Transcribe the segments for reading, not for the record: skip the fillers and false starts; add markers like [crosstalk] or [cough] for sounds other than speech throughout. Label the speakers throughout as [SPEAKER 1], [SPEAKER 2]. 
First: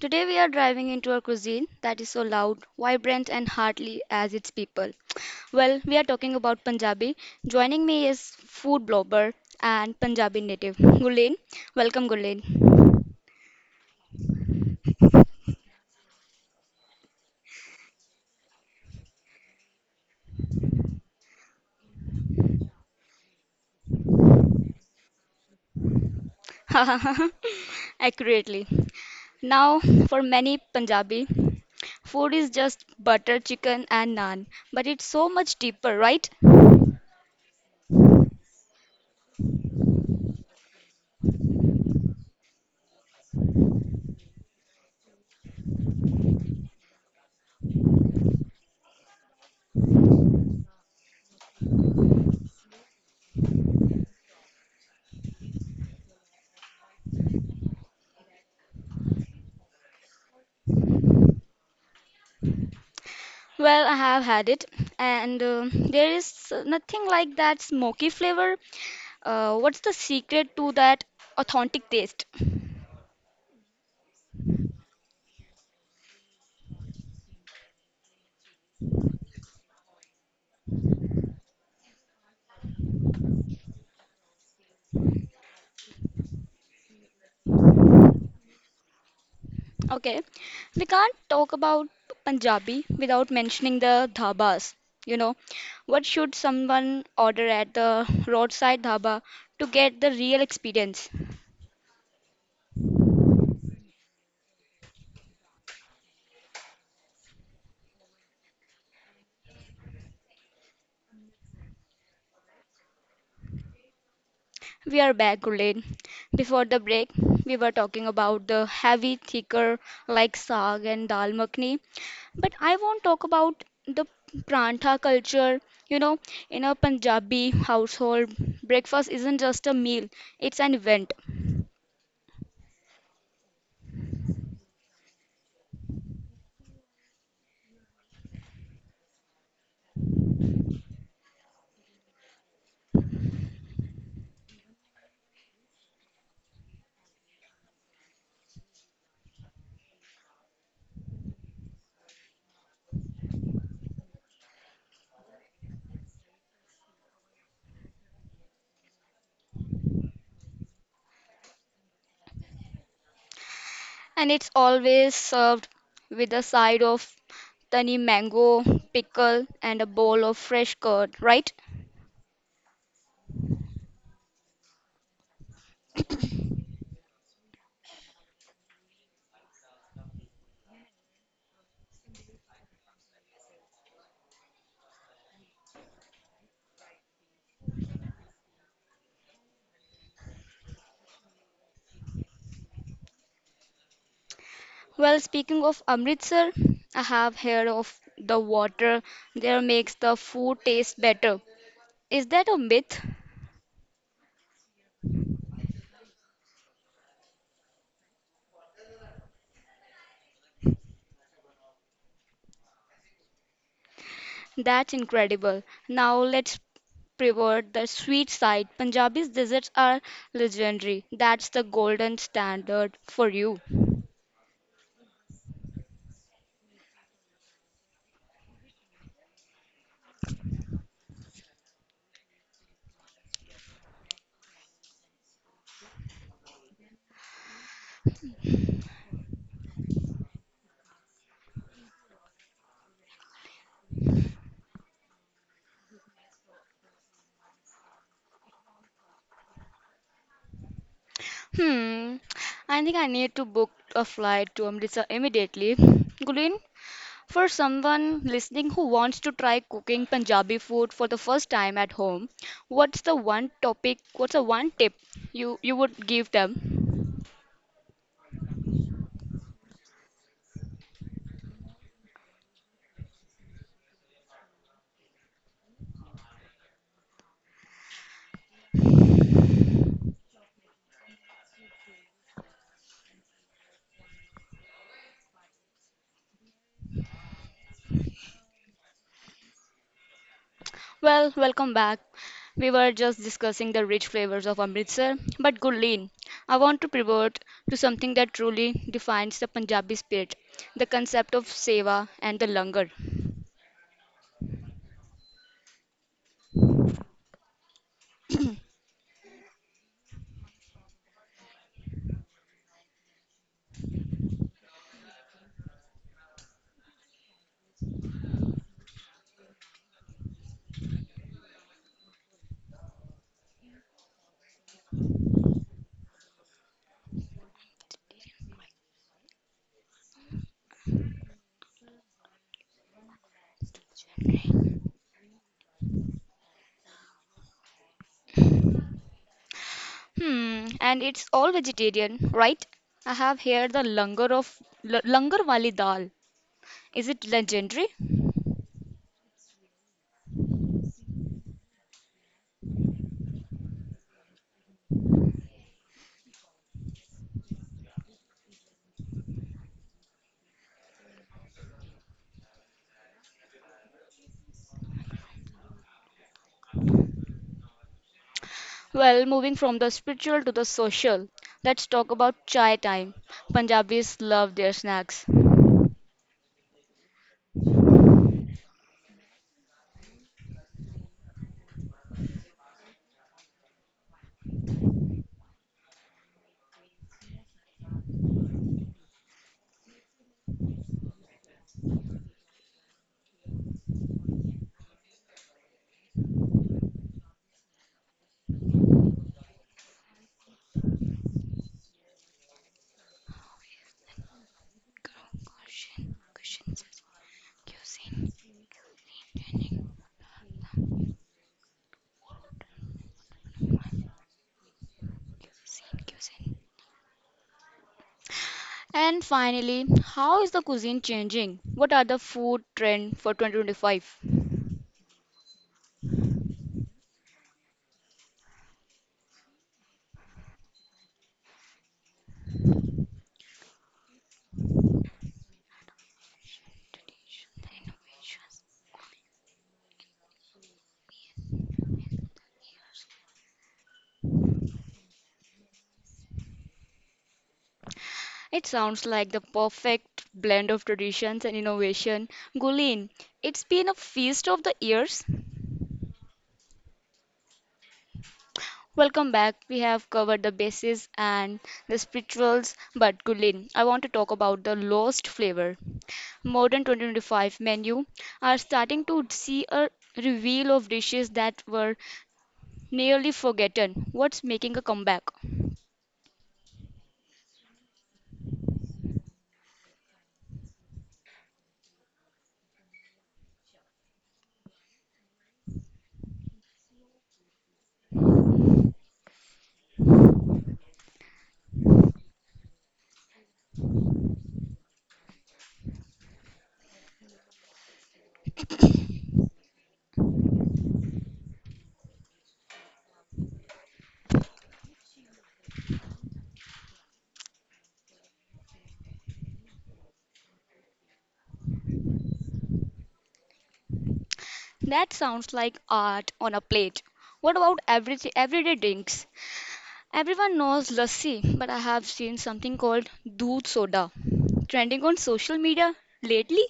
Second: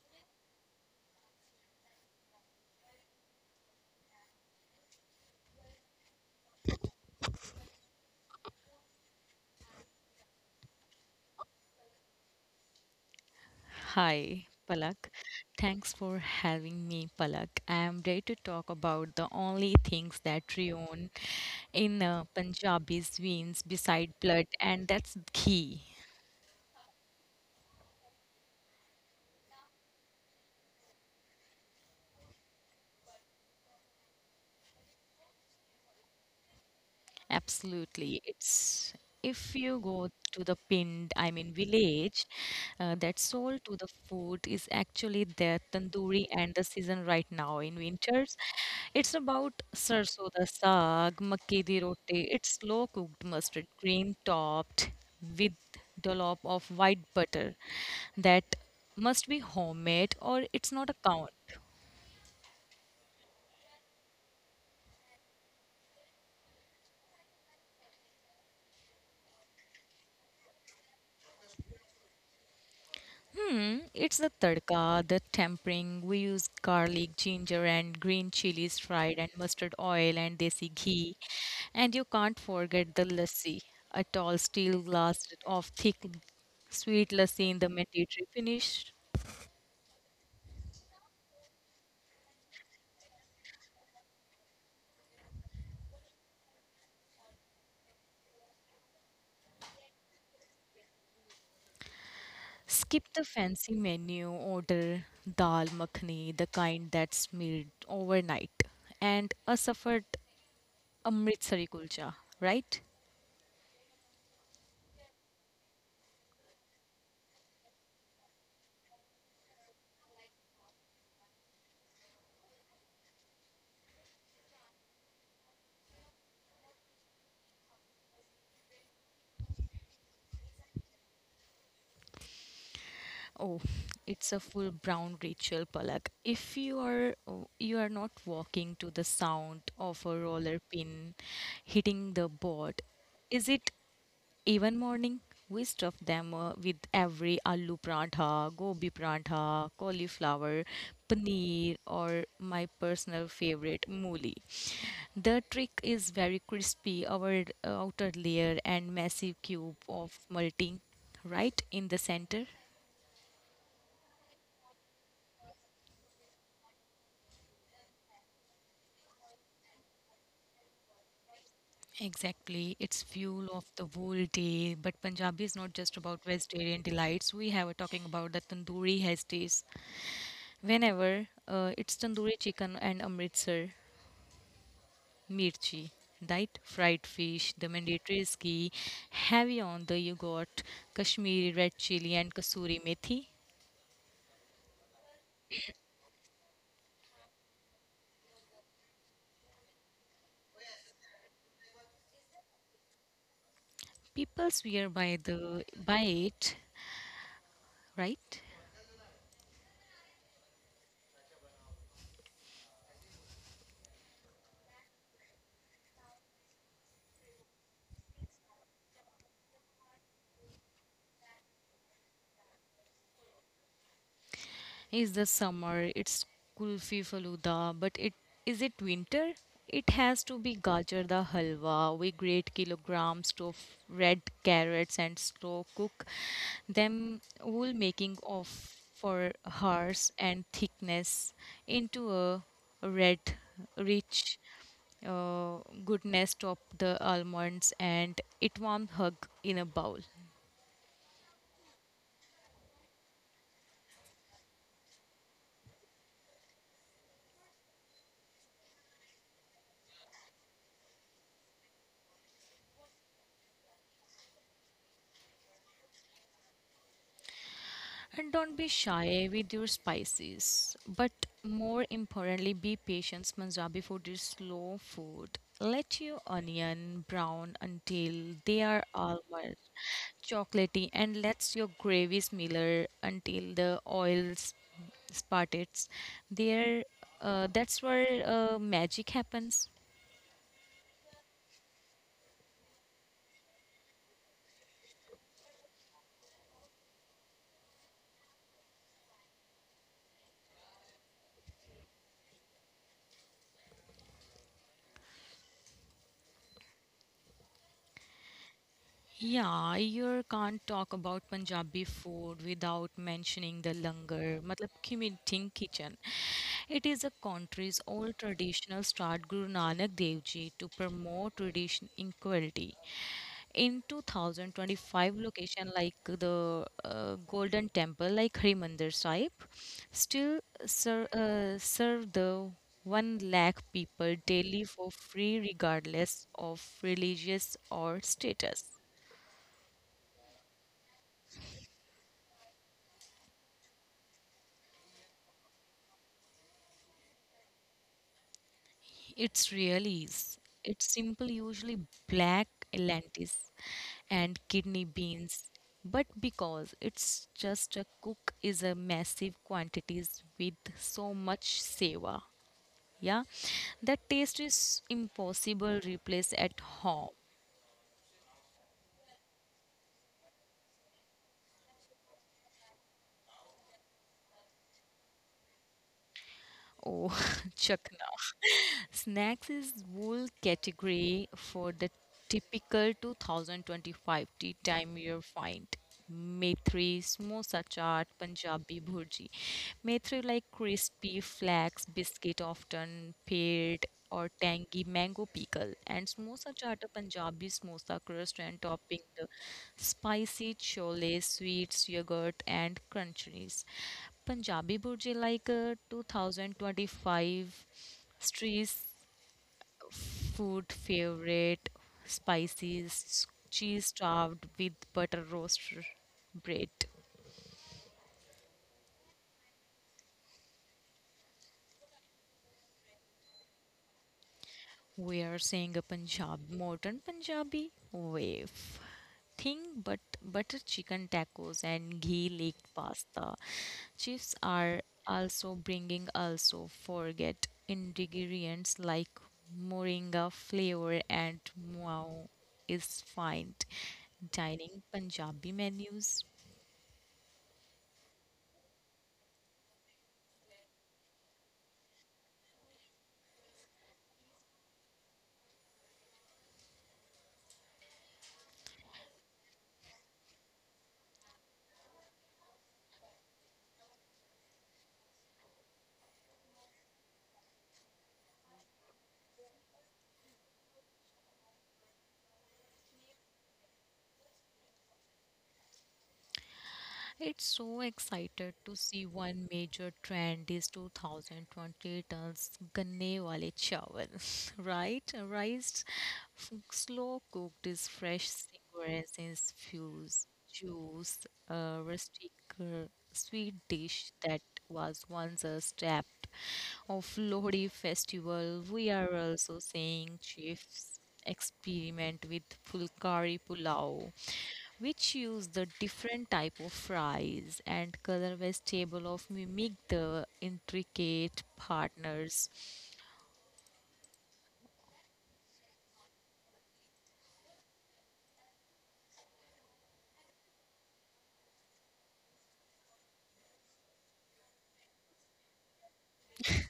[SPEAKER 1] Today we are driving into a cuisine that is so loud, vibrant, and hearty as its people. Well, we are talking about Punjabi. Joining me is food blogger and Punjabi native, Gulen. Welcome, Gulen.
[SPEAKER 2] Hi, Palak. Thanks for having me, Palak. I am ready to talk about the only things that Rion in Punjabi's veins beside blood, and that's ghee.
[SPEAKER 1] [laughs] Accurately. Now, for many Punjabi, food is just butter, chicken, and naan, but it's so much deeper, right?
[SPEAKER 2] Absolutely. It's if you go to the pinned, I mean, village that sold to the food is actually their tandoori and the season right now in winters. It's about sarso da saag, makke di roti. It's slow cooked mustard cream topped with dollop of white butter that must be homemade or it's not a count.
[SPEAKER 1] Well, I have had it, and there is nothing like that smoky flavor. What's the secret to that authentic taste?
[SPEAKER 2] Hmm, it's the tadka, the tempering. We use garlic, ginger, and green chilies fried, and mustard oil and desi ghee. And you can't forget the lassi, a tall steel glass of thick, sweet lassi in the mandatory finish.
[SPEAKER 1] Okay, we can't talk about Punjabi without mentioning the dhabas. You know, what should someone order at the roadside dhaba to get the real experience?
[SPEAKER 2] Skip the fancy menu, order dal makhani, the kind that's made overnight, and a suffered Amritsari kulcha, right?
[SPEAKER 1] We are back, Gurleen. Before the break, we were talking about the heavy, thicker, like saag and dal makhni. But I won't talk about the prantha culture. You know, in a Punjabi household, breakfast isn't just a meal, it's an event.
[SPEAKER 2] Oh, it's a full brown ritual, Palak. If you are oh, you are not walking to the sound of a roller pin hitting the board, is it even morning? We stuff them with every aloo prantha, gobi prantha, cauliflower, paneer, or my personal favorite, mooli. The trick is very crispy, our outer layer and massive cube of multi right in the center.
[SPEAKER 1] And it's always served with a side of tani mango, pickle, and a bowl of fresh curd, right?
[SPEAKER 2] Exactly. It's fuel of the whole day. But Punjabi is not just about vegetarian delights. We have talking about the tandoori has taste. Whenever it's tandoori chicken and Amritsar mirchi, right? Fried fish, the mandatory is ghee, heavy on the yogurt, Kashmiri red chili and kasuri methi.
[SPEAKER 1] Well, speaking of Amritsar, I have heard of the water there makes the food taste better. Is that a myth?
[SPEAKER 2] People swear by the by it, right?
[SPEAKER 1] That's incredible. Now let's pivot the sweet side. Punjabi's desserts are legendary. That's the golden standard for you.
[SPEAKER 2] Is the summer, it's kulfi faluda, but it is it winter? It has to be gajar da halwa. We grate kilograms of red carrots and slow cook them whole making of for hours and thickness into a red rich uh, goodness top the almonds and it warm hug in a bowl.
[SPEAKER 1] Hmm, I think I need to book a flight to Amritsar immediately. Gulin, for someone listening who wants to try cooking Punjabi food for the first time at home, what's the one topic, what's the one tip you would give them?
[SPEAKER 2] And don't be shy with your spices. But more importantly, be patient. Punjabi food is slow food. Let your onion brown until they are almost chocolatey and let your gravy smear until the spartles. There, that's where magic happens.
[SPEAKER 1] Well, welcome back. We were just discussing the rich flavors of Amritsar, but Gurleen, I want to pivot to something that truly defines the Punjabi spirit, the concept of seva and the langar.
[SPEAKER 2] Yeah, you can't talk about Punjabi food without mentioning the langar, matlab ki meeting kitchen. It is a country's old traditional start Guru Nanak Dev Ji to promote tradition equality. In 2025, location like the Golden Temple, like Harimandir Sahib, still serve the 1 lakh people daily for free regardless of religious or status.
[SPEAKER 1] Hmm, and it's all vegetarian, right? I have here the langar of langar wali dal. Is it legendary?
[SPEAKER 2] It's really is. It's simple, usually black lentis and kidney beans. But because it's just a cook is a massive quantities with so much seva. Yeah, that taste is impossible replace at home.
[SPEAKER 1] Well, moving from the spiritual to the social, let's talk about chai time. Punjabis love their snacks.
[SPEAKER 2] Oh, [laughs] chakna. [laughs] Snacks is whole category for the typical 2025 tea time you find. Methri, samosa chaat, Punjabi bhurji. Methri like crispy flax biscuit often paired or tangy mango pickle and samosa chaat a Punjabi samosa crust and topping the spicy chole, sweets, yogurt and crunchies. Punjabi Burji like 2025 street food favorite spices cheese stuffed with butter roast bread.
[SPEAKER 1] And finally, how is the cuisine changing? What are the food trend for 2025?
[SPEAKER 2] We are seeing a Punjab modern Punjabi wave thing, but butter chicken tacos and ghee leaked pasta. Chefs are also bringing also forget ingredients like moringa flavor and wow is fine dining Punjabi menus.
[SPEAKER 1] It sounds like the perfect blend of traditions and innovation. Gulin, it's been a feast of the ears. Welcome back. We have covered the bases and the spirituals, but Gulin, I want to talk about the lost flavor. Modern 2025 menu are starting to see a reveal of dishes that were nearly forgotten. What's making a comeback?
[SPEAKER 2] It's so excited to see one major trend is 2020 turns ganne wale chawal, [laughs] right? Slow cooked is fresh ingredients, fuse, juice, a rustic sweet dish that was once a step of Lohri festival. We are also seeing chefs experiment with fulkari pulao which use the different type of fries and color vegetable of mimic the intricate partners.
[SPEAKER 1] That sounds like art on a plate. What about everyday drinks? Everyone knows lassi, but I have seen something called doodh soda trending on social media lately.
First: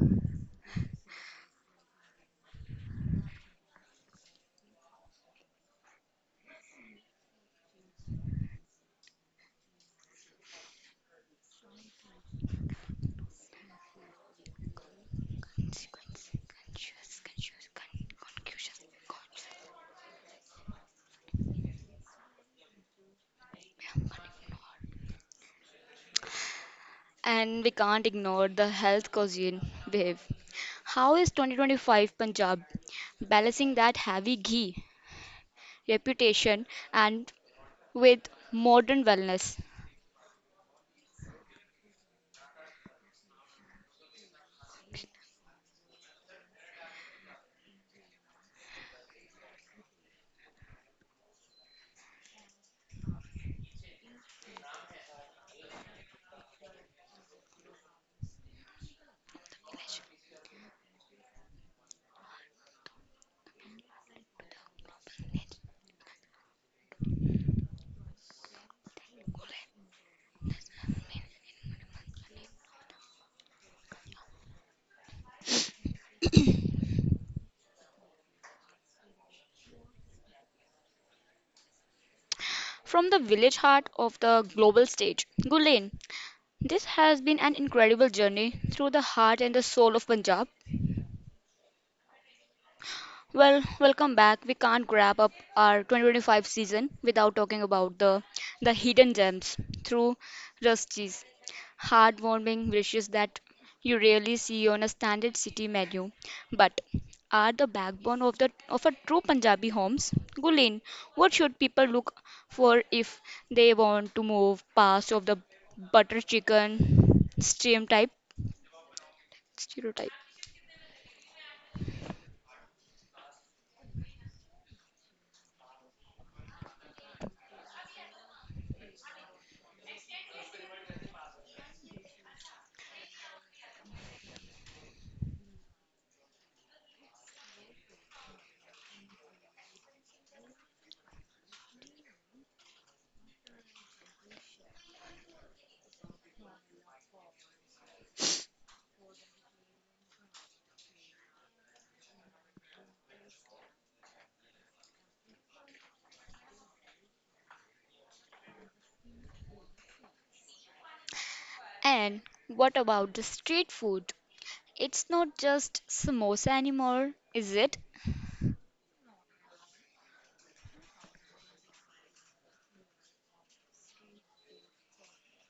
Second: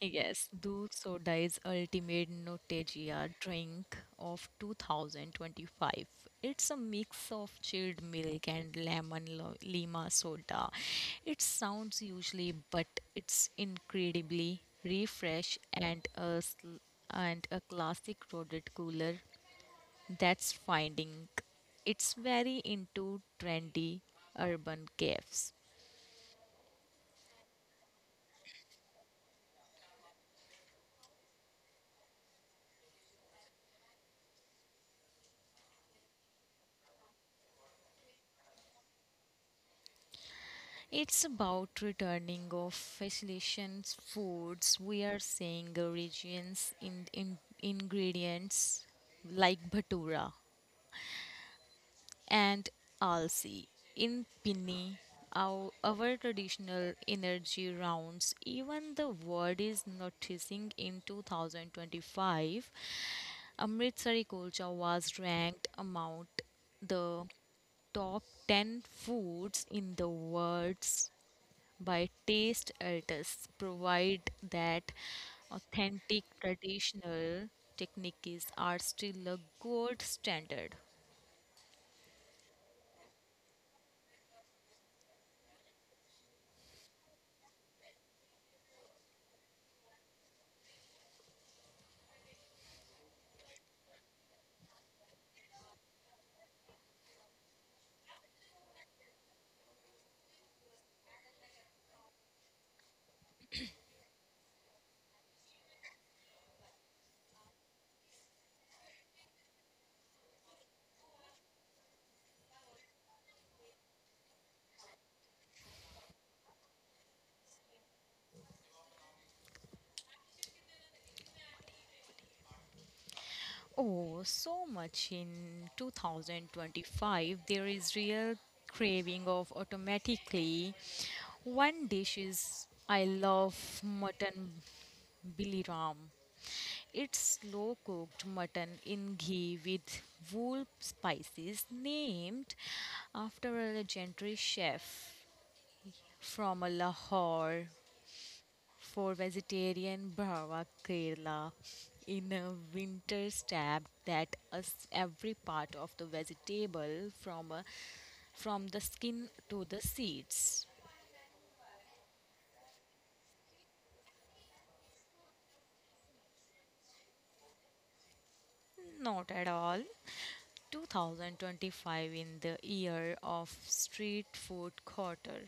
[SPEAKER 2] Yes, Doodh soda is ultimate Notegia drink of 2025. It's a mix of chilled milk and lima soda. It sounds usually, but it's incredibly refresh and
[SPEAKER 1] Consequence, conscious,
[SPEAKER 2] and a classic roaded
[SPEAKER 1] conscious,
[SPEAKER 2] cooler
[SPEAKER 1] conscious.
[SPEAKER 2] that's finding it's very into trendy urban caves.
[SPEAKER 1] And we can't ignore the health cuisine wave. How is 2025 Punjab balancing that heavy ghee reputation and with modern wellness?
[SPEAKER 2] It's about returning of facilitations, foods. We are seeing the regions in ingredients like bhatura and alsi in pinni. Our traditional energy rounds. Even the world is noticing in 2025. Amritsari kulcha was ranked among the top 10 foods in the world's by taste artists provide that authentic traditional techniques are still a gold standard.
[SPEAKER 1] From the village heart of the global stage, Gulain, this has been an incredible journey through the heart and the soul of Punjab. Well, welcome back. We can't wrap up our 2025 season without talking about the hidden gems through Rusty's heartwarming wishes that you rarely see on a standard city menu, but are the backbone of the of a true Punjabi homes. Gulin, what should people look for if they want to move past of the butter chicken steam type stereotype?
[SPEAKER 2] Oh, so much in 2025. There is real craving of automatically. One dish is I love mutton biliram. It's slow cooked mutton in ghee with wool spices, named after a legendary chef from a Lahore for vegetarian Bhava Kerala in a winter stab that us every part of the vegetable from the skin to the seeds.
[SPEAKER 1] And what about the street food? It's not just samosa anymore, is it?
[SPEAKER 2] Not at all. 2025 in the year of street food quarter.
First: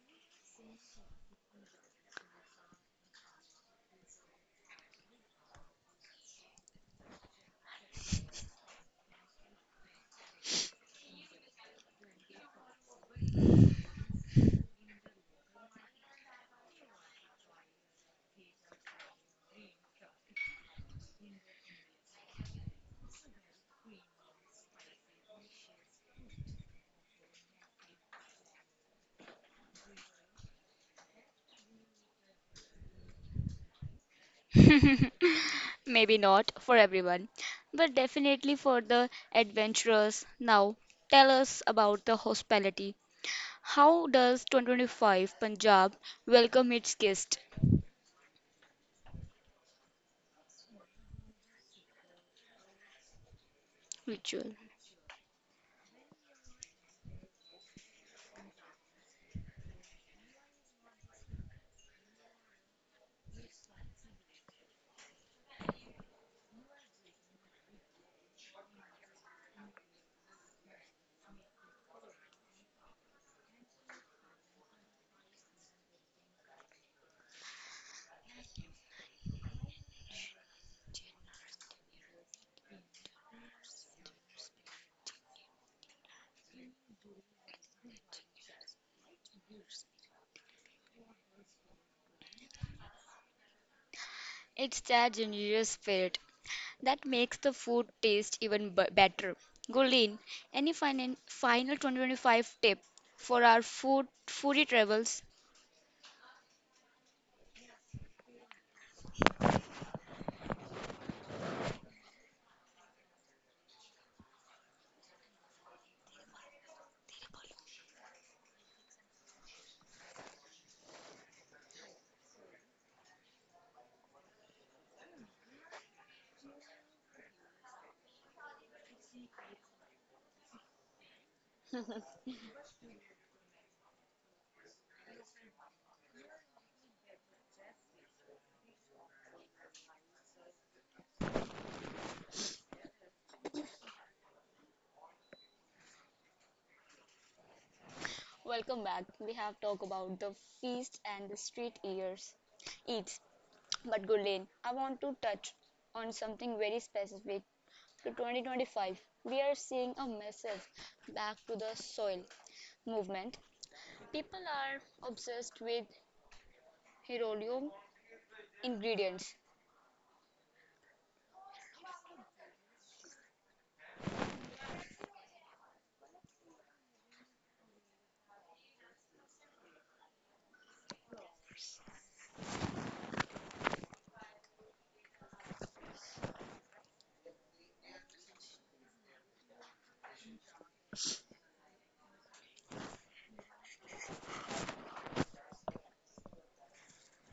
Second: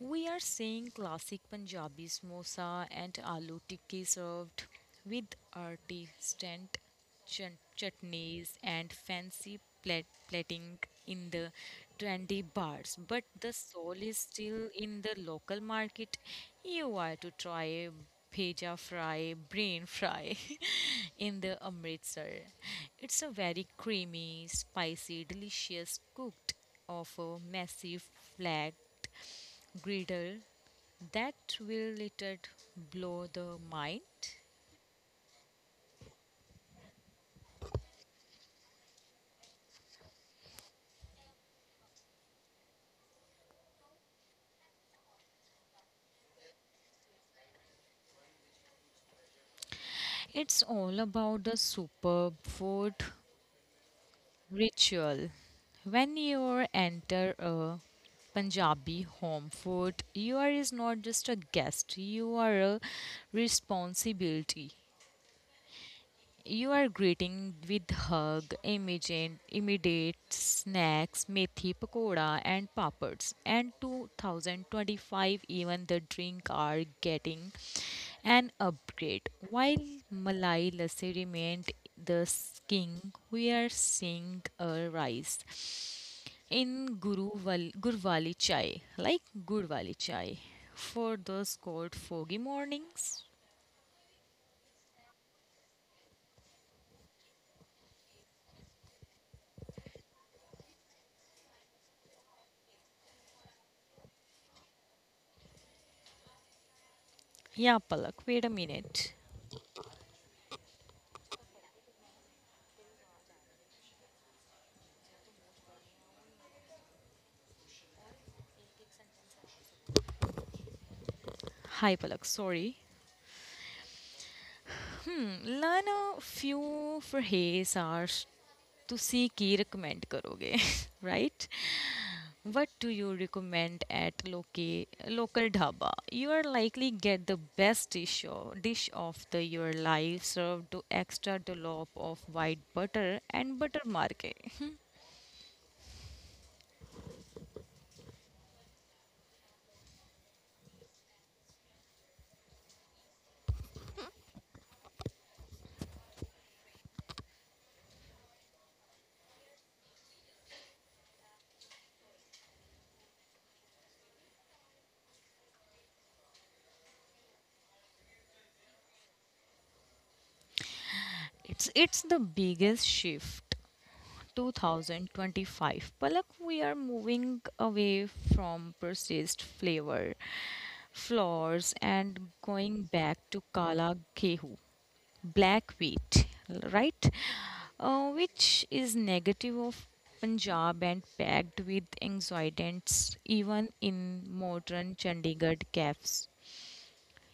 [SPEAKER 2] We are seeing classic Punjabi samosa and aloo tikki served with artisant chutneys and fancy plating in the trendy bars. But the soul is still in the local market. You are to try bheja fry, brain fry [laughs] in the Amritsar. It's a very creamy, spicy, delicious cooked of a massive flat griddle that will little blow the mind.
[SPEAKER 1] Maybe not for everyone, but definitely for the adventurers. Now, tell us about the hospitality. How does 2025 Punjab welcome its guest
[SPEAKER 2] It's all about the superb food
[SPEAKER 1] ritual?
[SPEAKER 2] ritual. When you enter a Punjabi home food, you are is not just a guest, you are a responsibility. You are greeting with hug, immediate snacks, methi pakoda and papads. And 2025 even the drink are getting an upgrade. While Malai Lassi remained the king, we are seeing a rise in Gurwali chai, like Gurwali chai, for those cold foggy mornings.
[SPEAKER 1] It's that generous spirit that makes the food taste even better. Gulin, any final 2025 tip for our food foodie travels?
[SPEAKER 2] Yeah, Palak, wait a minute. Hi, Palak, sorry. Hmm learn a few phrase or ਤੁਸੀਂ ਕੀ recommend करोगे [laughs] right what do you recommend at local dhaba you are likely get the best dish of the your life served to extra dollop of white butter and butter marke.
[SPEAKER 1] Welcome back. We have talked about the feast and the street ears, eats. But Gurleen, I want to touch on something very specific to 2025. We are seeing a massive back to the soil movement. People are obsessed with heirloom ingredients.
[SPEAKER 2] [laughs] It's the biggest shift 2025. Palak, we are moving away from processed flavor floors and going back to Kala Gehu, black wheat, right? Which is negative of Punjab and packed with anxiolytics even in modern Chandigarh cafes.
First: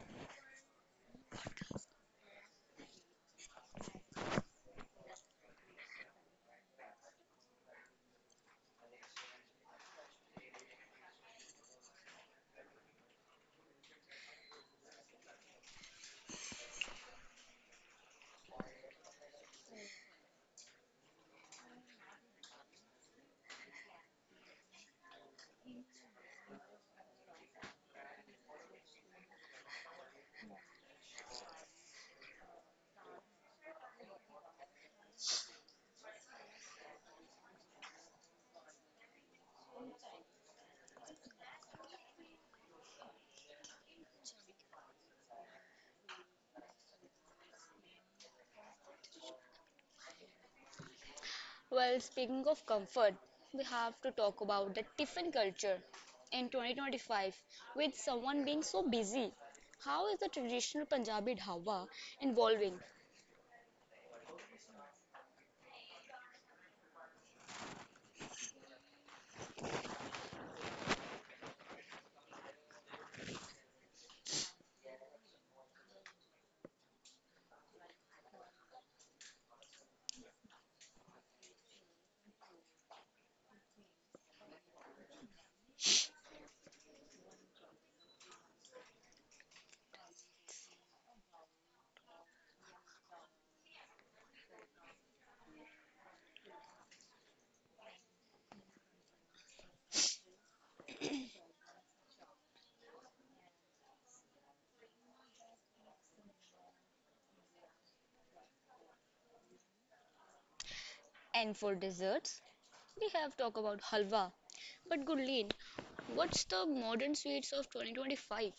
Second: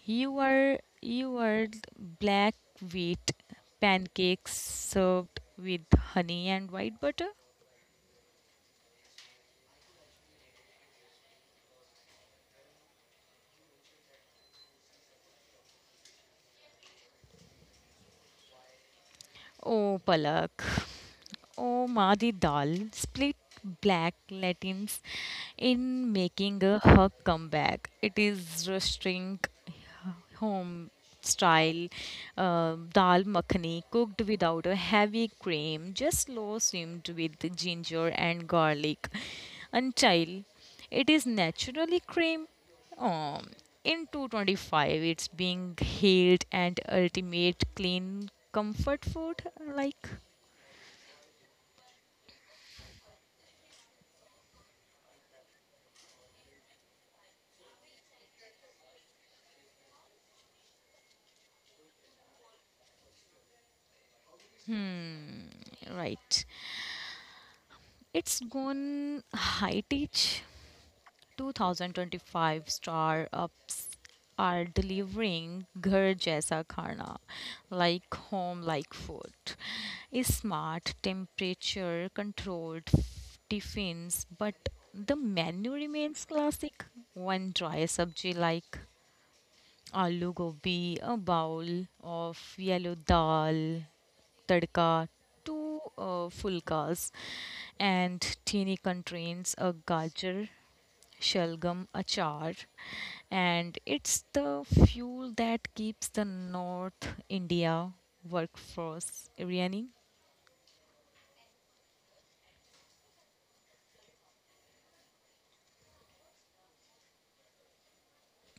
[SPEAKER 2] You are black wheat pancakes served with honey and white butter. Oh, Palak. Oh, Madi Dal split black Latins in making a her comeback. It is roasting home style dal makhani cooked without a heavy cream, just low simmed with ginger and garlic until it is naturally cream. Um, in 225, it's being hailed and ultimate clean comfort food. Like,
[SPEAKER 1] Well, speaking of comfort, we have to talk about the tiffin culture in 2025. With someone being so busy, how is the traditional Punjabi dhawa evolving?
[SPEAKER 2] right. It's gone high tech. 2025 star ups are delivering ghar jaisa khana, like home-like food. Is Smart temperature controlled tiffins, but the menu remains classic. One dry sabji like Aloo gobi, a bowl of yellow dal, tadka, two fulkas, and teeny contains a gajar, shalgam, achar, and it's the fuel that keeps the North India workforce running.
[SPEAKER 1] And for desserts, we have talked about halwa. But Gurleen, what's the modern sweets of 2025?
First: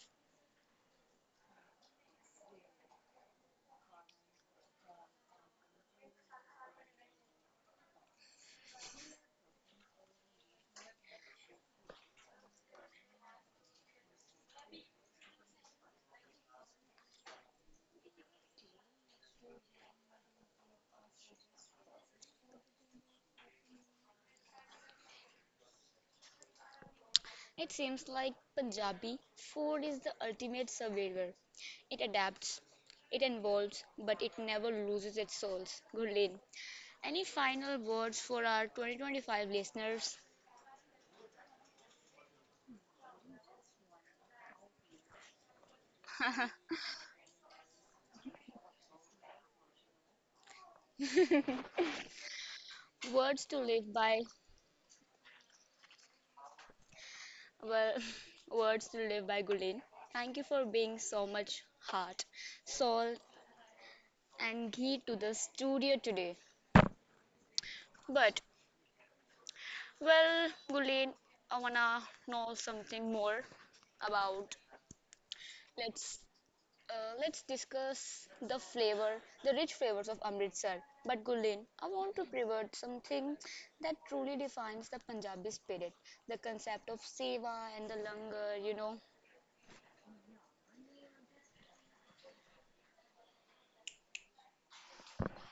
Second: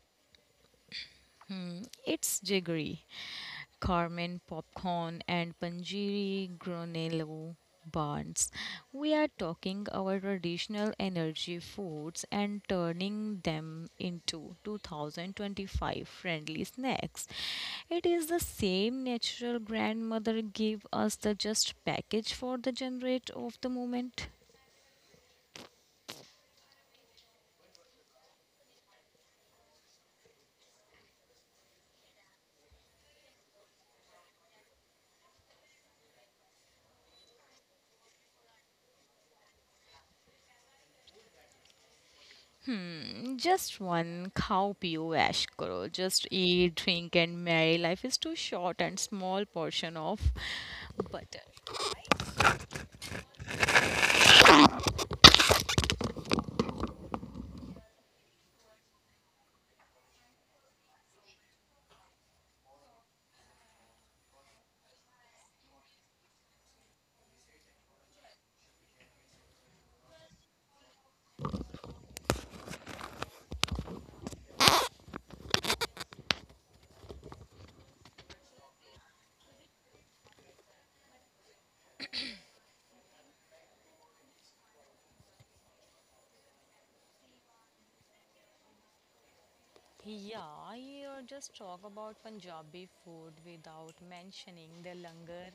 [SPEAKER 2] It's jaggery. Carmen Popcorn and Panjiri Granello buns. We are talking our traditional energy foods and turning them into 2025 friendly snacks. It is the same natural grandmother gave us the just package for the generate of the moment.
[SPEAKER 1] It seems like Punjabi food is the ultimate survivor. It adapts, it evolves, but it never loses its souls. Gurleen, any final words for our 2025 listeners?
[SPEAKER 2] Just one cow pio ash karo. Just eat, drink and marry. Life is too short and small portion of butter.
[SPEAKER 1] [laughs] Words to live by, well, [laughs] words to live by, Gulin. Thank you for being so much heart, soul, and ghee to the studio today. But, well, Gulin, I wanna know something more about. Let's let's discuss the flavor, the rich flavors of Amritsar. But Gulin, I want to pivot something that truly defines the Punjabi spirit, the concept of seva and the langar, you know.
[SPEAKER 2] Yeah, you just talk about Punjabi food without mentioning the langar.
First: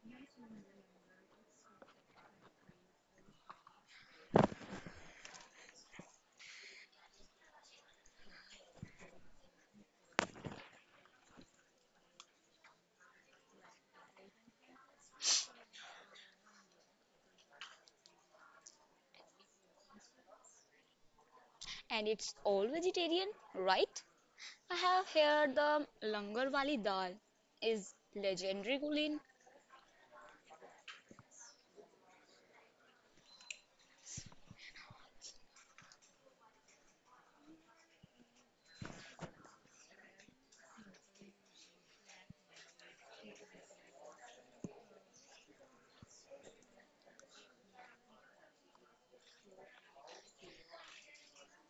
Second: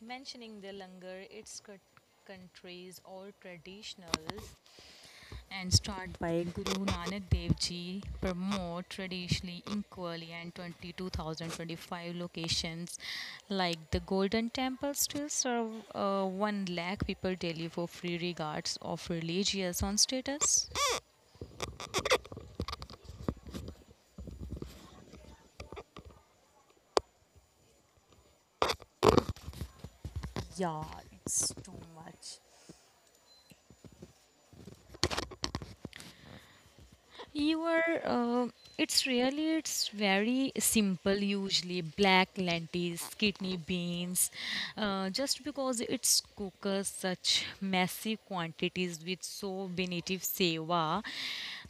[SPEAKER 2] Mentioning the langar, its countries or traditionals, and start by Guru Nanak Dev Ji promote traditionally equally and 22,025 locations like the Golden Temple still serve 1 lakh people daily for free regards of religious on status.
[SPEAKER 1] And it's all vegetarian, right? I have heard the langar wali dal is legendary, Gulin.
[SPEAKER 2] Yeah, it's too much. You are. It's really. It's very simple. Usually, black lentils, kidney beans. Just because it's cooks such massive quantities with so benitive seva,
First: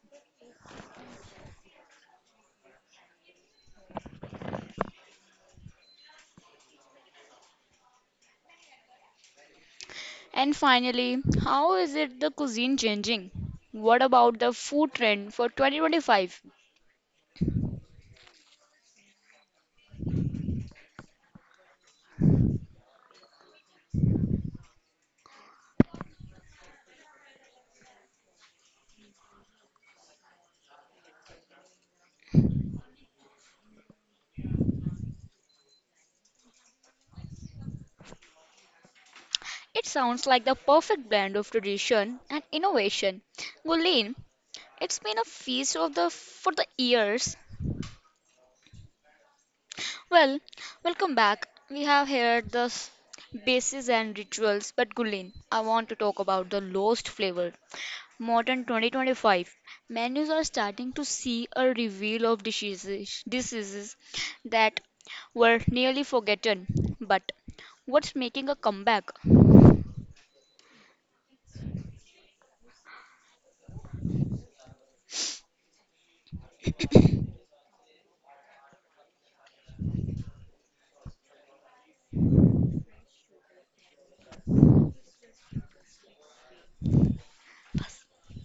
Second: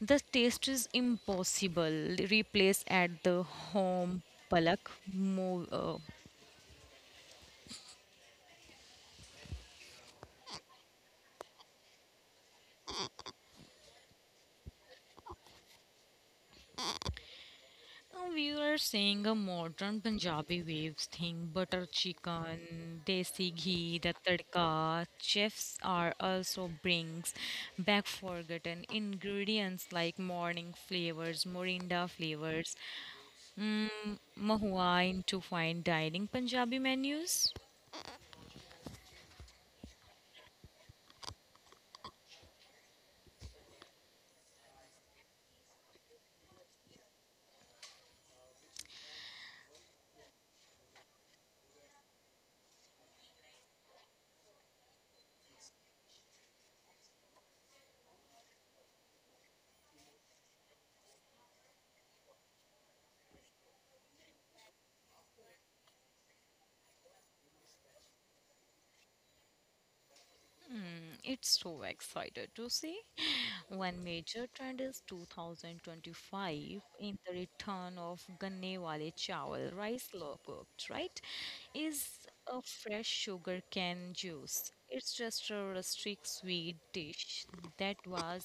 [SPEAKER 2] the taste is impossible. Replace at the home palak mo- uh,
[SPEAKER 1] And finally, how is it the cuisine changing? What about the food trend for 2025?
[SPEAKER 2] Now we are seeing a modern Punjabi waves thing, butter chicken, desi ghee, the tadka. Chefs are also brings back forgotten ingredients like morning flavors, morinda flavors, mm, mahua into fine dining Punjabi menus.
[SPEAKER 1] It sounds like the perfect blend of tradition and innovation. Gulin, it's been a feast of the for the ears. Well, welcome back. We have heard the bases and rituals, but Gulin, I want to talk about the lost flavor. Modern 2025 menus are starting to see a reveal of diseases that were nearly forgotten. But what's making a comeback?
[SPEAKER 2] It's so excited to see. One major trend is 2025 in the return of Ganne Wale Chawal rice law cooked, right? Is a fresh sugar cane juice. It's just a rustic sweet dish that was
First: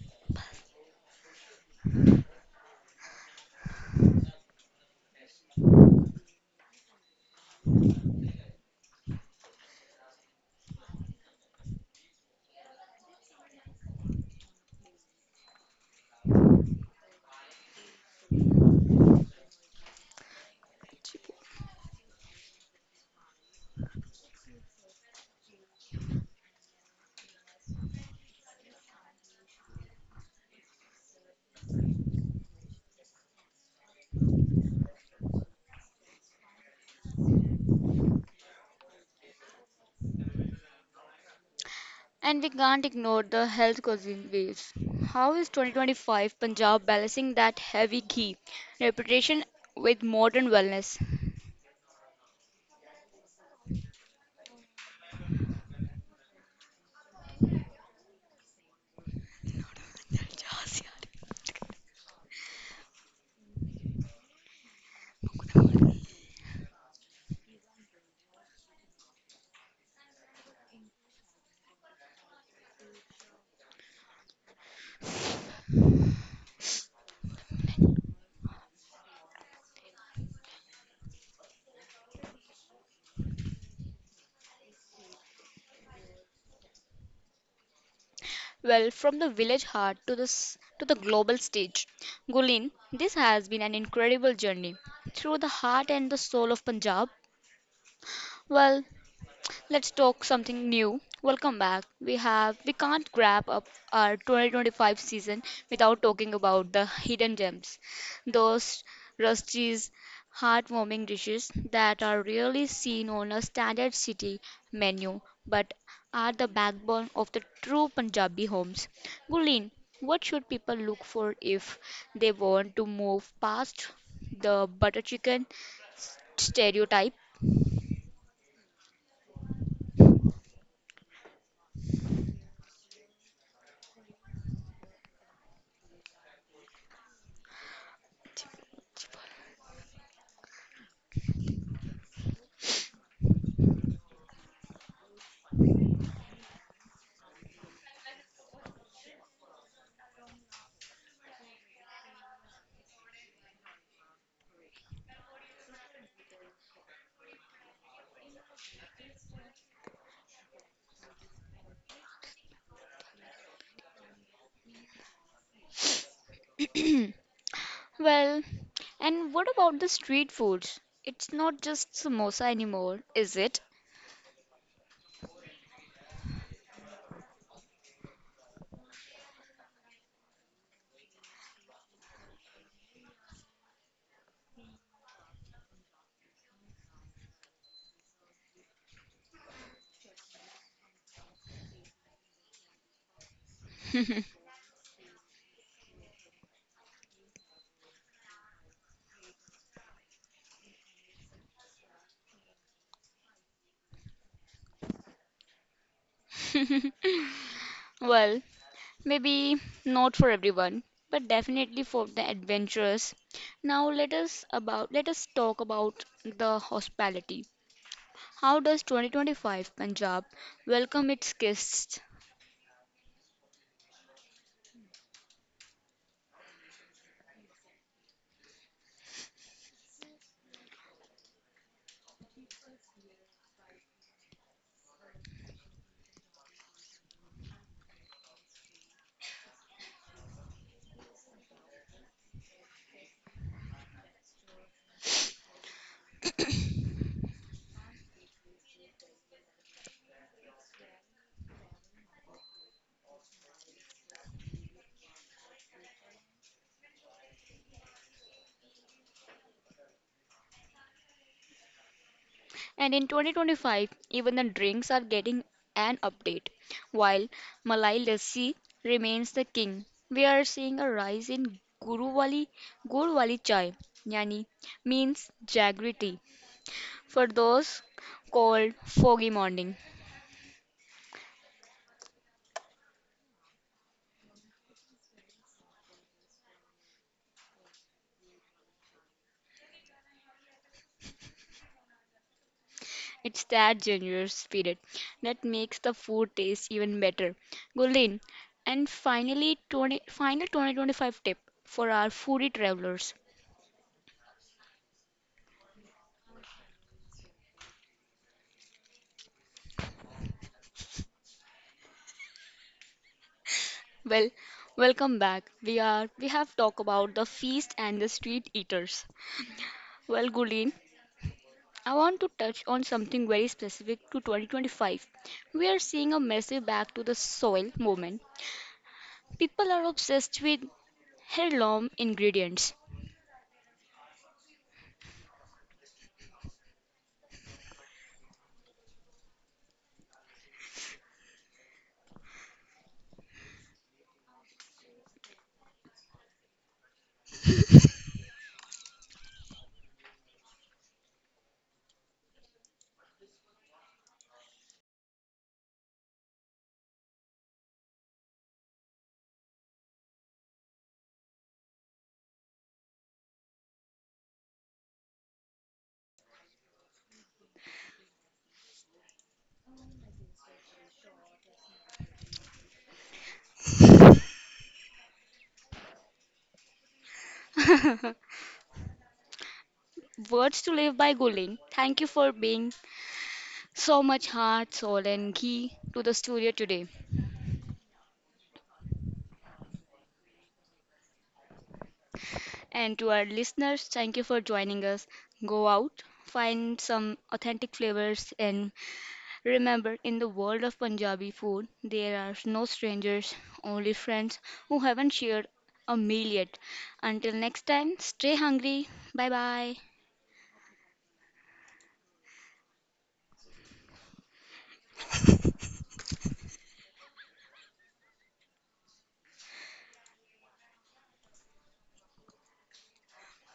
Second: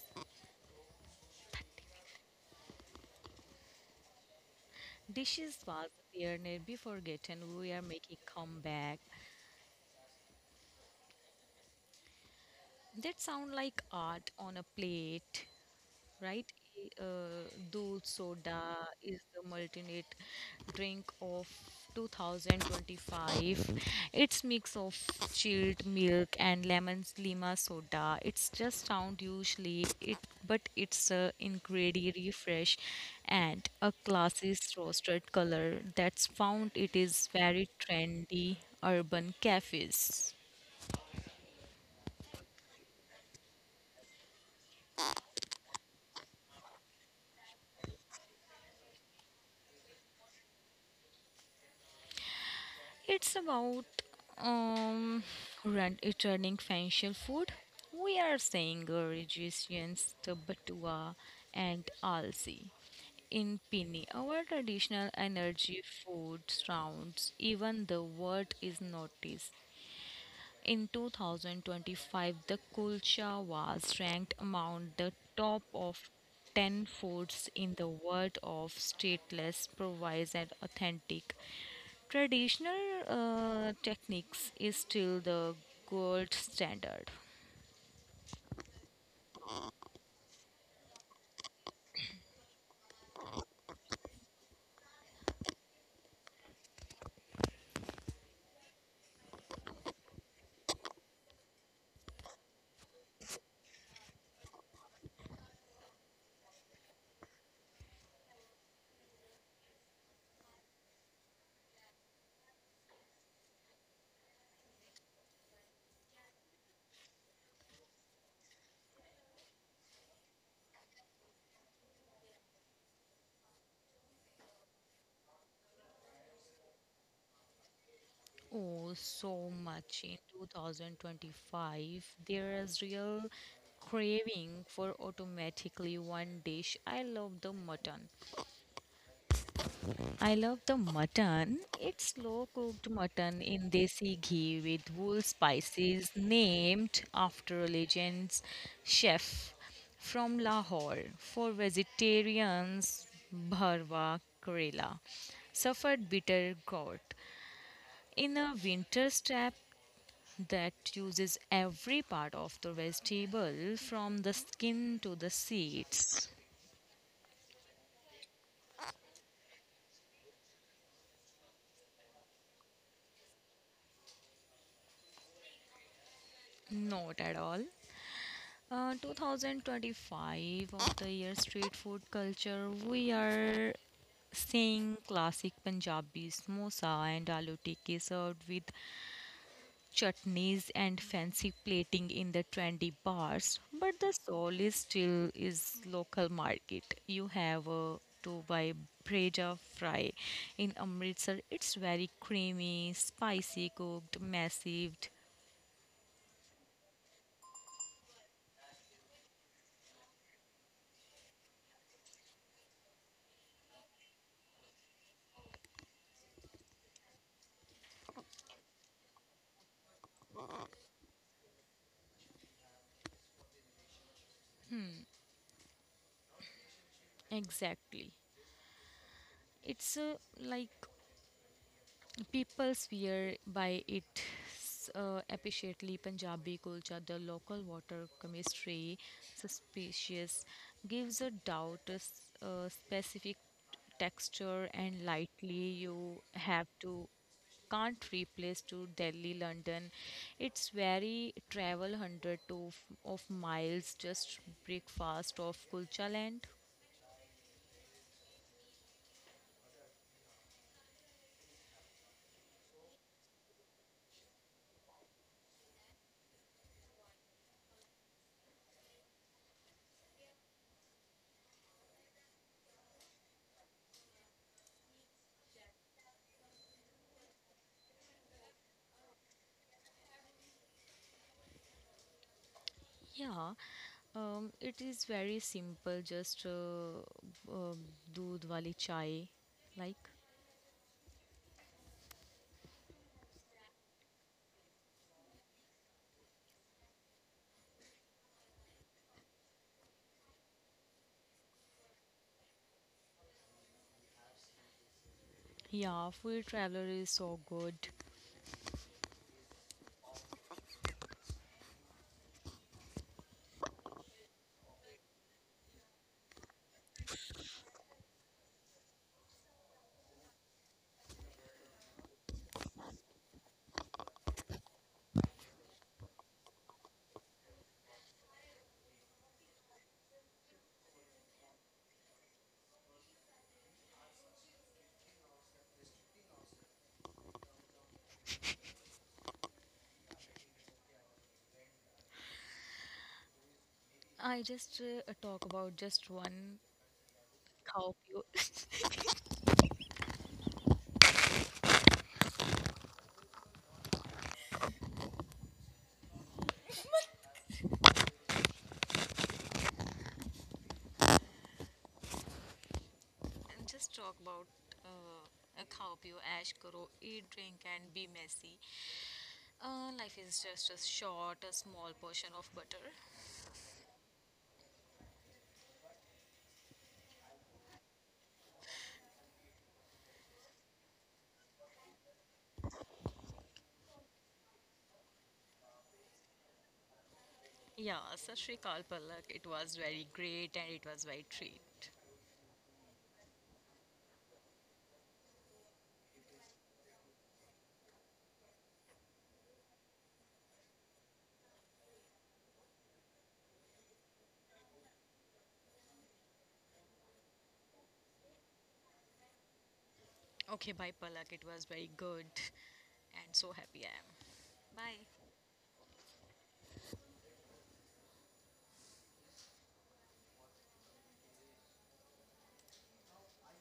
[SPEAKER 2] dishes was there never forgotten. We are making comeback. That sound like art on a plate. Right? E, Uh, Doodh Soda is the multinate drink of 2025. It's mix of chilled milk and lemon lima soda. It's just sound usually it, but it's a ingredient refresh and a classy roasted color that's found. It is very trendy urban cafes.
[SPEAKER 1] And we can't ignore the health causing waves. How is 2025 Punjab balancing that heavy ghee reputation with modern wellness?
[SPEAKER 2] It's about um returning financial food. We are saying resistance to Batua and Alsi. In Pini, our traditional energy food rounds, even the word is noticed. In 2025, the kulcha was ranked among the top of 10 foods in the world of stateless, provides and authentic. Traditional techniques is still the gold standard.
[SPEAKER 1] Well, from the village heart to to the global stage, Gulin, this has been an incredible journey through the heart and the soul of Punjab. Well, let's talk something new. Welcome back. We can't wrap up our 2025 season without talking about the hidden gems, those rusties, heartwarming dishes that are rarely seen on a standard city menu, but are the backbone of the true Punjabi homes. Gulin, what should people look for if they want to move past the butter chicken stereotype?
[SPEAKER 2] Oh, so much in 2025. There is real craving for automatically one dish. I love the mutton. It's slow cooked mutton in desi ghee with wool spices named after a legends chef from Lahore. For vegetarians, bharwa Karela suffered bitter gourd. In a winter strap that uses every part of the vegetable from the skin to the seeds.
[SPEAKER 1] Well, and what about the street foods? It's not just samosa anymore, is it?
[SPEAKER 2] Not at all. 2025 of the year street food culture, we are seeing classic Punjabi samosa and aloo tikki served with chutneys and fancy plating in the trendy bars. But the soul is still is local market. You have to buy breja fry in Amritsar. It's very creamy, spicy cooked, massive.
[SPEAKER 1] Well, maybe not for everyone, but definitely for the adventurous. Now let us talk about the hospitality. How does 2025 Punjab welcome its guests?
[SPEAKER 2] Exactly. It's like people swear by it appreciately Punjabi culture, the local water chemistry, suspicious, gives a doubt a, a specific texture and lightly you have to can't replace to Delhi, London. It's very travel hundred to of miles just breakfast of kulcha land.
[SPEAKER 1] And in 2025, even the drinks are getting an update. While Malai Lassi remains the king, we are seeing a rise in Guruvali Gurwali Chai, yani means jaggery tea. For those cold, foggy morning,
[SPEAKER 2] Yeah, it is very simple. Just uh, doodh wali chai, like
[SPEAKER 1] it's that generous spirit that makes the food taste even better. Gulin, and finally, final 2025 tip for our foodie travelers.
[SPEAKER 2] yeah, full traveler is so good.
[SPEAKER 1] Well, welcome back. We have talked about the feast and the street eaters. Well, Gulin, I want to touch on something very specific to 2025. We are seeing a massive back to the soil movement. People are obsessed with heirloom ingredients.
[SPEAKER 2] I just talk about just one khao pio, [laughs] and just talk about uh, a khao pio, ash karo, eat, drink, and be messy. Life is just a short, a small portion of butter.
[SPEAKER 1] Words to live by, Gulin. Thank you for being so much heart, soul, and ghee to the studio today.
[SPEAKER 2] Yeah, Sashrikal Palak, it was very great and it was very treat.
[SPEAKER 1] And to our listeners, thank you for joining us. Go out, find some authentic flavors, and remember, in the world of Punjabi food, there are no strangers, only friends who haven't shared a meal yet. Until next time, stay hungry. Bye bye.
[SPEAKER 2] Okay, bye, Palak. It was very good [laughs] and so happy I am. Bye.